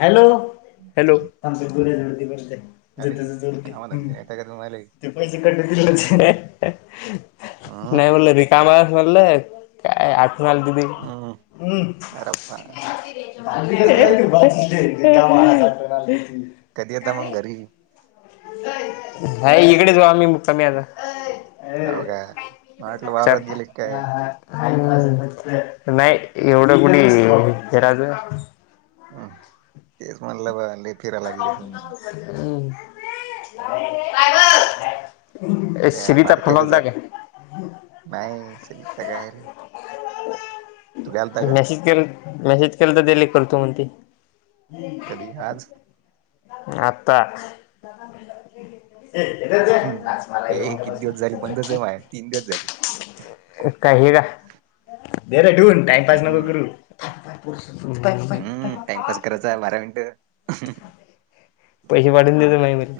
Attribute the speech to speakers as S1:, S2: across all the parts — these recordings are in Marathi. S1: हॅलो हॅलोब बोलते
S2: अरे
S1: ज
S2: कामधंदे नाहीत का तुम्हाले
S1: ते पैसे कट दि
S2: हम्म
S1: नाही म्होललं रिक काम मारले काय आठ म दी हम
S2: खराप
S1: [inaudible] [unintelligible]
S2: कधतमंग घरी
S1: हा इकडेच व आम्ही मुक्कामी आता अ
S2: हाव का मला वाटलं
S1: च
S2: वावरात गेले काय
S1: ह हा नाही एवढं कुणी हे राज
S2: हम तेच म्हणलं बा अ
S1: हम् ए
S2: त्या
S1: श्रीता
S2: बारक्याले
S1: फुलल दगे
S2: जरा नाही शचागायल....
S1: मेसेज केल मेसेज केल तर दिले करतो म्हणते.....
S2: कधी आज
S1: आता.... हेेतच
S2: हम्म
S1: आहेच मला
S2: हे किती दिवस झाले बंदच आहे
S1: हेवयापासून.,..
S2: तीन ग जाली...
S1: काही हे का बर ठून टाइम पाास नको
S2: हम्म
S1: करू.... [inaudible]
S2: हम्म टाइमपास करायचा बारा
S1: [unintelligible]
S2: मिनिटं
S1: पैसे पाढून देत माही मर....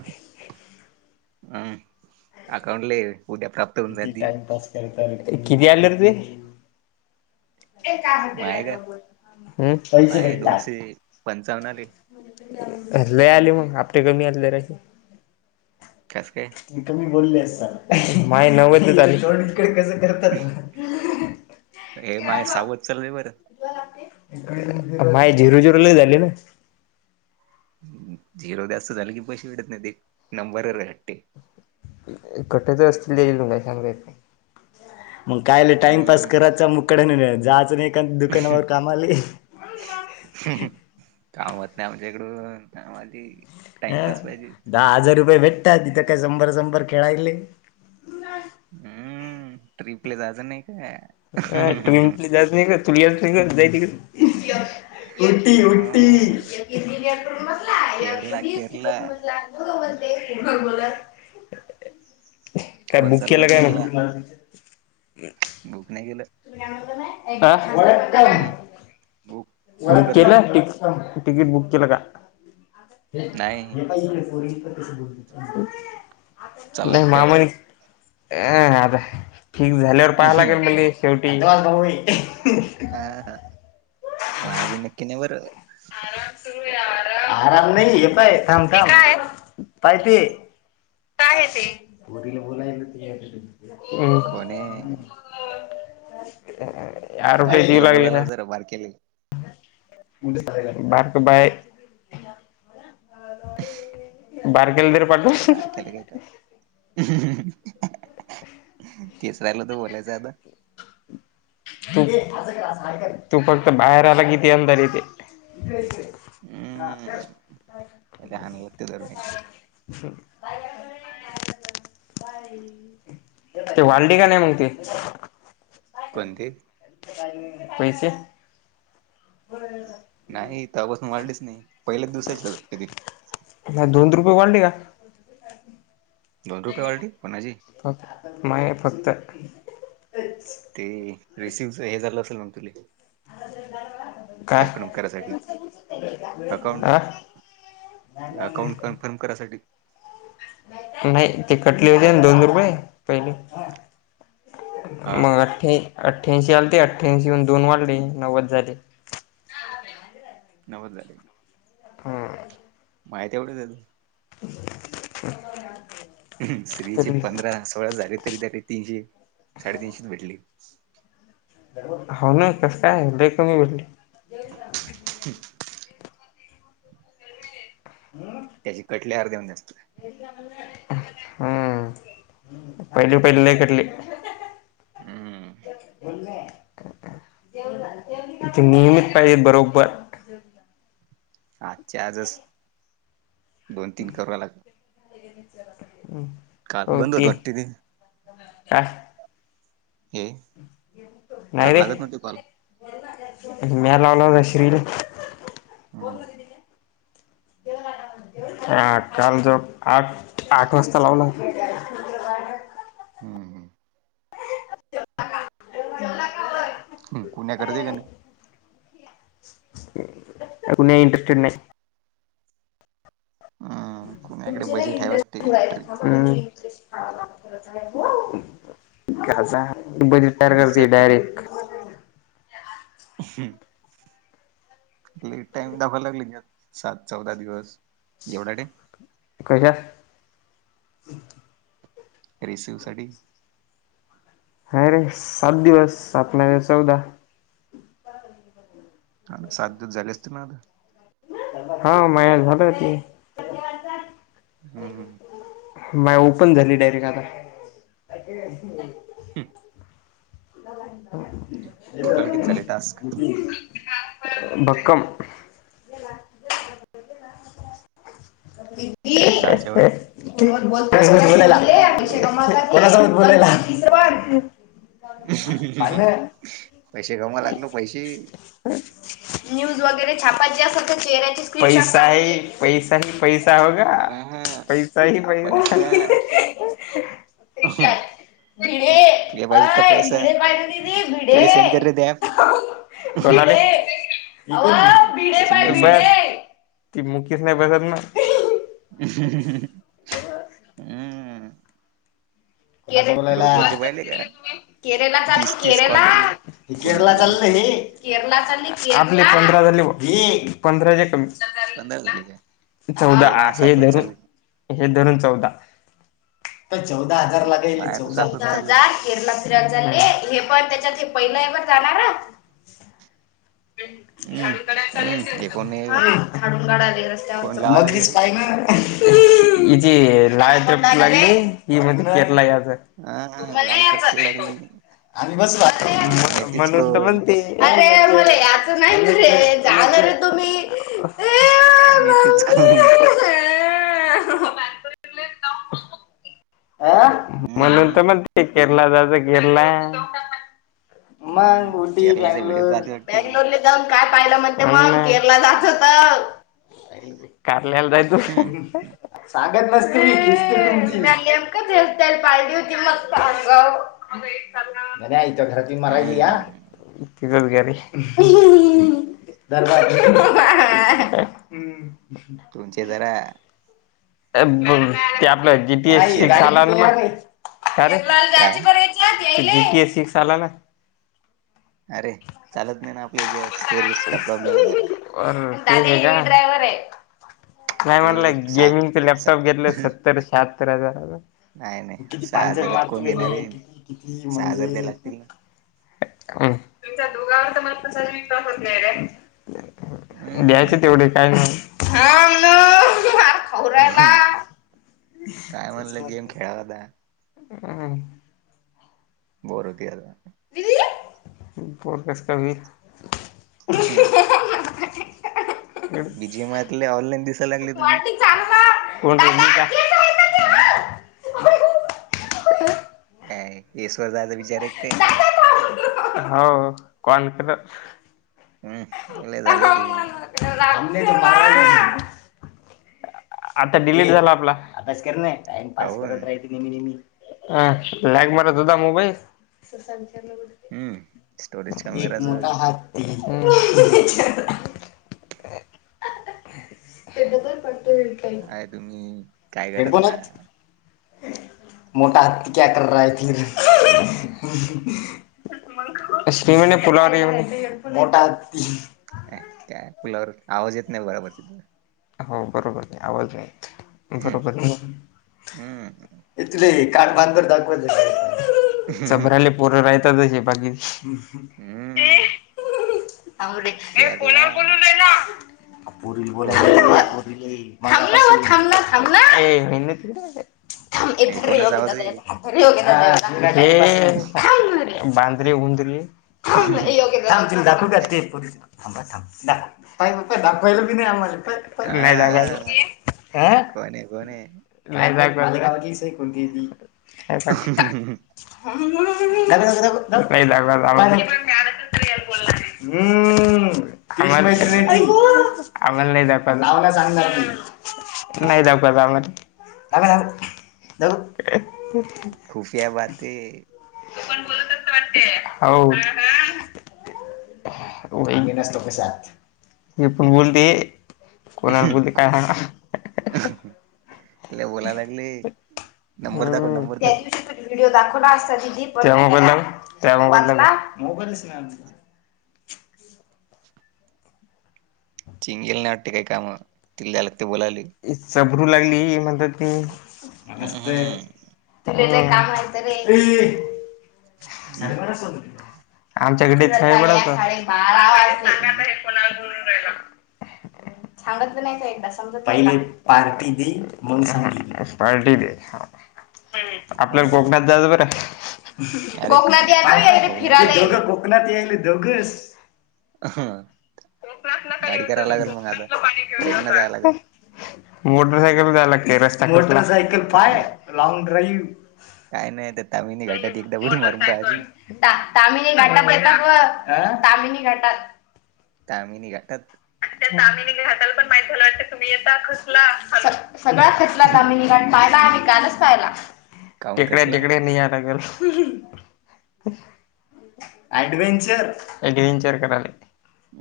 S2: हम अकाउंटला उद्या काप....
S1: किती टाइमपास करत किती आलं र तु.....
S2: [inaudible] [unintelligible]
S1: ते का
S2: माय का
S1: पैसे
S2: माय
S1: भेटतात.,
S2: दोनशे पंचावन्न आले
S1: लय आले मग आपटे कमी आलेशी...
S2: कस काय?
S1: म कमी बोलले असता माय नवसच झा आले इकडे कसं करतात....
S2: ए माय सावत चालय बर....
S1: माय झिरू जिरूला झाली ना....
S2: झिरो जास्त झालं की पैसे भेटत नाही ते नंबर हट्टते....
S1: कट तर असतील मग कायलं टाइम पास
S2: हम्म
S1: करायचा मुकड नाही जायचं नाही का दुकानावर कामा आले.....
S2: कामत नाही आमच्या इकडून काम आली.....
S1: अं
S2: टाइमपास पाहिजे..,
S1: दहा हजार रुपये भेटतात तिथं काय शंभर शंभर खेळायले....
S2: हम्म ट्रीपले जाणार नाही काय?
S1: ह ट्रेनली जात नाही का तु याच नाही कर जाय त का? उटी उटी
S2: ह
S1: बला
S2: केरला केरला
S1: कर बजला..... मला... काय
S2: कोण
S1: बुक केला
S2: चाललं
S1: काय?
S2: केरला बुक नाही केलं..... बुक कोण करणार
S1: केला....
S2: आहे
S1: तिकीट बुक केल का?
S2: नाही चालला
S1: नाही
S2: काय
S1: मामणी ह आता.... फिक्स झाल्यावर पहाव लागेल
S2: हा
S1: म्हने शेवटी......
S2: हा हा मायाबीन नेकी नाही बर....
S1: आराम नाही य पाय काम काम पाय ते.... काय आहे ते बोलायला.....
S2: कोणी
S1: हम....
S2: बारकेला बोला जरा बारक्याला...
S1: बारक बाळ..... बारक्याला तरी पाठवा.....
S2: बारक्याला घ्यायचं... केस राहिला तर बोलायचं आता.....
S1: तू तू फक्त बाहेर आला किती अंदर येते..... ह....
S2: हम्म
S1: अर.....
S2: त्याला हाणायला लागते धरून एकदा
S1: ते वाल्ली का नाही मग ते....
S2: कोणते?
S1: पैसे... बर......
S2: नाही तेव्हा पासून वाढलीच नाही पहिलेच दिवसाराचीते....
S1: दोन रुपये वाढली का.
S2: दोन रुपयेवाल्टी कोण जी
S1: फक्त माय फक्त अच्च [unintelligible]
S2: ते रिसिवच हे झालं असेल मग तुले.
S1: आता [unintelligible]
S2: कन्फर्म करायसाठी अकाउंट.
S1: नाही नाही.
S2: अकाउंट कन्फर्म करासाठी.
S1: नाही ते कटले होते दोन रुपये पहिले.
S2: हा हा
S1: मग अठ्ठ अठ्ठ्यांशी आलेते अठ्ठ्यांशीून दोन वाढले नव्वद झाले.
S2: नव्वद झाले.
S1: हा.
S2: माझे तेवढेच आहेत.
S1: हहहं.
S2: स्त्रीचे पंधरा सोळा झाले तरी त्या तीनशे साडेतीनशेच भेटली.
S1: हो ना कसं काय देतो मी ब
S2: हं.. ट्... ्हं [unintelligible]
S1: हम्.
S2: त्याची कटले अर्धेहून जास्त.
S1: हम्म पहिली पहिले लई कटले.
S2: हम्म
S1: बोलले. थे नियमित पाहिजे बरोबर.
S2: आजच्या आजच दोन तीन करावा लागेल.
S1: हम्म.
S2: काल बंद होत वाटते ते
S1: काय
S2: ये
S1: नाही रे म्या लावला होता श्री ले.
S2: हम्म
S1: बोलोल होतीे. ह काल जो आठ आठ वाजता लावला होता.
S2: हम्म हम.
S1: का.
S2: कुण्या्या करते क
S1: कुणी इंटरेस्टेड नाही.
S2: हम्म कुण्याकडे
S1: तुमच्या
S2: बजेट आहे वाटते
S1: इंटरेस्ट
S2: ट्रिपचा
S1: इंरेट बरी टर करते
S2: हिच्यात तरी
S1: डायरेक्ट
S2: हम्. लेट टाइम दावायला लागलेत सात चौदा दिवस एवढा ते.
S1: कशा
S2: रिसिवसाठी.
S1: हा रे सात दिवस सात नाही चौदा
S2: हा सात दिवस झाले असतेना आता.
S1: हा माझ झालय त.
S2: हम्म हम.
S1: माय ओपन झाली डायरेक्ट आता.
S2: ह. टोटल किती झाले टास्क
S1: [unintelligible] भक्कम.
S2: दहाच्या
S1: [unintelligible]
S2: वर
S1: लाुस
S2: हम्म
S1: बलेला [unintelligible] हम्.
S2: पैसे कामा लागलो पैसे.
S1: न्यूज वगैरे छापाची असल तर चेहऱ्याची पैसा आहे पैसा आहे. पैसा होग
S2: अ हा
S1: पैसा ह पैसा. ते का. भिडे
S2: तुला पाहिजेत का
S1: अय
S2: पैसा
S1: भिडे पाहिले दिीदी भिडे.
S2: तिला सेंड कर रे ते ॲप
S1: को.
S2: चिंगीला सेंड कर
S1: ती मुकस नाही बसत ना.
S2: ह ह.
S1: हो
S2: हम्
S1: बोलला.
S2: ग्रुप वरचे पाहिले का
S1: केरला चालली
S2: तीस तीस कॉल केले
S1: केरला
S2: कोण
S1: केरला
S2: होतं काय माहिती
S1: चाल. आपले पंधरा झाले पंधरा कमी.
S2: पंधरा झाले काय
S1: चौदा
S2: हे माझ्या
S1: आहे
S2: सातच
S1: र.
S2: चालू आहे.
S1: हे धरून चौदा तर चौदा हजार लागेल
S2: माझ्या तर
S1: चौदा.
S2: सातच चालू आहे.
S1: केरला फि झाललेय हे पण त्याच्यात हे पहिलंवर जाणार.
S2: एकं
S1: काडून काढावी
S2: कोण
S1: रस्त्यावरच
S2: लावा लागलं
S1: मगरीच
S2: हे
S1: पाहि ना. इथे लायत्रपूर लागे हि म्हज केरला याचं.
S2: हा लाट लागली
S1: आणि बस वा
S2: अ नेतीच
S1: म्हणून तर
S2: कोण
S1: म्हणते. अरे मला याच नाही तु रे जाणार तुम्ही.
S2: आणि तेच कर.
S1: हम्
S2: हम्म
S1: म्हणून तर म
S2: हम्म
S1: केरला जाच केरला.
S2: हम्म
S1: मग उटी
S2: केरलाचा व्हिडिओ
S1: बंगलोर
S2: पाहते वाटते
S1: बंगलोर. एकदम काय पाहिलं म्हणते मग केरला जाचं तर. कारल्याला जाय तू
S2: हम्म
S1: सांगत नसते.
S2: सारखेला
S1: त्याल पाळली होती मस्तग. बर आथ घरात मारहिली
S2: हम्म
S1: या
S2: हम्म
S1: बेरोजगारी. [unintelligible]
S2: तुमचे जरा
S1: ते आपल्या
S2: ऍप शेअर करा
S1: जीपीएसीाला.
S2: ते काय
S1: जी पी एस सी साला ना.
S2: अरे चालत नाही ना आपल्या ज स्टोरेजेस प्रॉब्लेम आहे जा का.
S1: ड्रावरे. नाही
S2: ते
S1: म्हणलं
S2: सा
S1: गेमिंगच लॅपटॉप घेतलं
S2: सा
S1: सत्तर शहात्तर हजार.
S2: नाही
S1: किती
S2: नाही
S1: पां
S2: सहा हजारात
S1: मार्त
S2: कोण घेणार आहे
S1: किती किती
S2: सहा हजार द्याय
S1: म्हणजे.
S2: लागतील ना
S1: तुमच्या दुघावर तर मस्त स होत नाही रे. द्यायचे
S2: हम्म
S1: तेवढे काय नाही. ्यालात.
S2: काय म्हणलं गेम खेळावा आता बर होती आहे.
S1: बर कस कमीीर.
S2: हा बीजी एमले ऑनलाईन दिसायला लागले तुझी.
S1: [unintelligible]
S2: हा अ ईश्वर जाचा विचार आहे काय.
S1: हो कोण कर.
S2: हम्मला झालं त.
S1: आ बा. आता डिलीट झाला आपला आभ्यास कर ना टाइम पास करत
S2: काऊन
S1: राही [unintelligible] आ लॅग मरत होता मोबाईल [unintelligible]
S2: हम्म स्टोरेज
S1: एक
S2: कमेरा च
S1: मोठा [unintelligible] [unintelligible]
S2: काय तुम्ही काय करत
S1: हेडफोन
S2: ना
S1: आहोत मोटा हत्ती क्या कर रहाय [unintelligible] [unintelligible] मोटा हत्ती
S2: अ काय पुलावर आवाज येत नाही बरोबर तिथला
S1: हो बरोबर नाही आवाज नाही येत
S2: हम्म
S1: बरोबर इथले कान बांधर दाखवा [unintelligible]
S2: हम्म
S1: चभराले पोर राहताते बाकी
S2: हम केरला
S1: [unintelligible]
S2: कोण आहे कोण आहे
S1: पोरीले [unintelligible]
S2: हे कोणाचा
S1: [unintelligible]
S2: आवाज आहे
S1: अरे [unintelligible]
S2: [inaudible]
S1: [unintelligible] दाखवले वि नाही आम्हाले नाही सांगायच
S2: हाँ कौन है कौन है
S1: [unintelligible] हा [unintelligible] [unintelligible] हम्म आम्हाला
S2: हा,
S1: [unintelligible] आम्हाला नाहीला [unintelligible] [unintelligible]
S2: खुफया बाते
S1: बोलत स वाटते [unintelligible] हे फुटबल ते कोणाला बोलते काय [unintelligible]
S2: लय बोलाय लागले नंबर दाखव
S1: हम्म.
S2: नंबर
S1: त्या
S2: दाखव
S1: दिवशी तू व्हिडिओ दाखवला असता दीदी [unintelligible]
S2: [inaudible] चिंगीला नाही वाटते काय काम तिला [unintelligible] ते बोलाले
S1: चबरू लागली म्हणतात मी नमस्ते
S2: हम्म.
S1: [unintelligible] [unintelligible] आमच्या कडे [unintelligible]
S2: हा
S1: [unintelligible] सांगत नाही ब एकदा समजत पहिले पार्टी दे मग सांगली पार्टी दे आपल्या
S2: कोण
S1: कोकणात जाचं बरं
S2: अरे
S1: कोकणात [unintelligible]
S2: कोकणात
S1: फिराले
S2: जायचं
S1: कोकणात या ले दोघस
S2: हा
S1: कोकणातन काही येतं कोकणतलं
S2: ट्रेन न जायला लागेल
S1: पाणी [unintelligible] मोटरसायकल झाला का रस्त्या कड मोटार सायकल तर पाय लॉंग ड्राईव
S2: काय नाही त्या तामिनी
S1: ह
S2: घाटात एकदा उडी मारून पाहायची
S1: मोटरसायकल ता तामिनी घाटात येत बग तामिनी घाटात
S2: तामिनी घटात
S1: त्या तामिणी घाटाला पण माहीत होला तुम्ही येता घुसला सगळा खचला तामिणी घाट काय कालच पायला
S2: काऊन
S1: टेकड्या
S2: कसला
S1: टेकड्या नी याय लागल ॲडवहेंचर ॲडवहेंचर कराले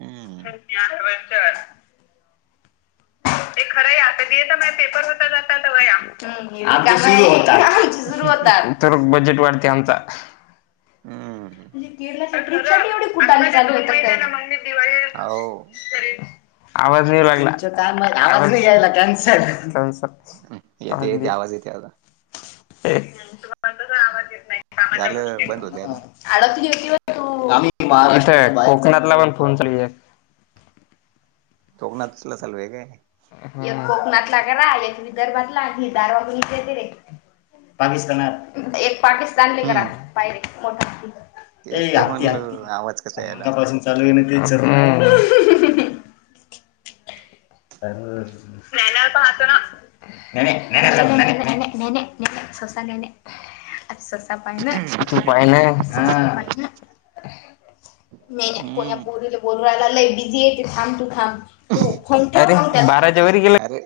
S2: हम्
S1: वच ते खरं आता येत मा पेपर होता जातात या सुरव तर बजेट वाढते आमचा
S2: हम
S1: म्हणजे केरळ्र एवढे कट
S2: हो
S1: दिवाळी आवाज नाही लागला काय आवाज नाहीघ्यायला कॅनसर
S2: यथे येते आवाज येते आता
S1: ह तुम्हाला तस आवाज येत नाही कामाच्या
S2: झालं बंद होते आता
S1: गोष्टी आड कोकणातला पण फोन चालू
S2: तोघ ना तसला सल वेग आहे
S1: एक कोकणातला करा एक विदर्भातला क दारवा मु ते रे पाकिस्ताना एक पाकिस्तान ल
S2: हम्म.
S1: कात पायर मोठ ए
S2: तेच तर
S1: हत्ती हत्ती
S2: म्हणलं आवाज कसा यायला
S1: कमंगपासून चालू आहे ना ते पा नाही ससा गयने आ स पा तू पाले म कोण
S2: हम्म
S1: पूरी ल रलािीेत तू तूा ग
S2: अरे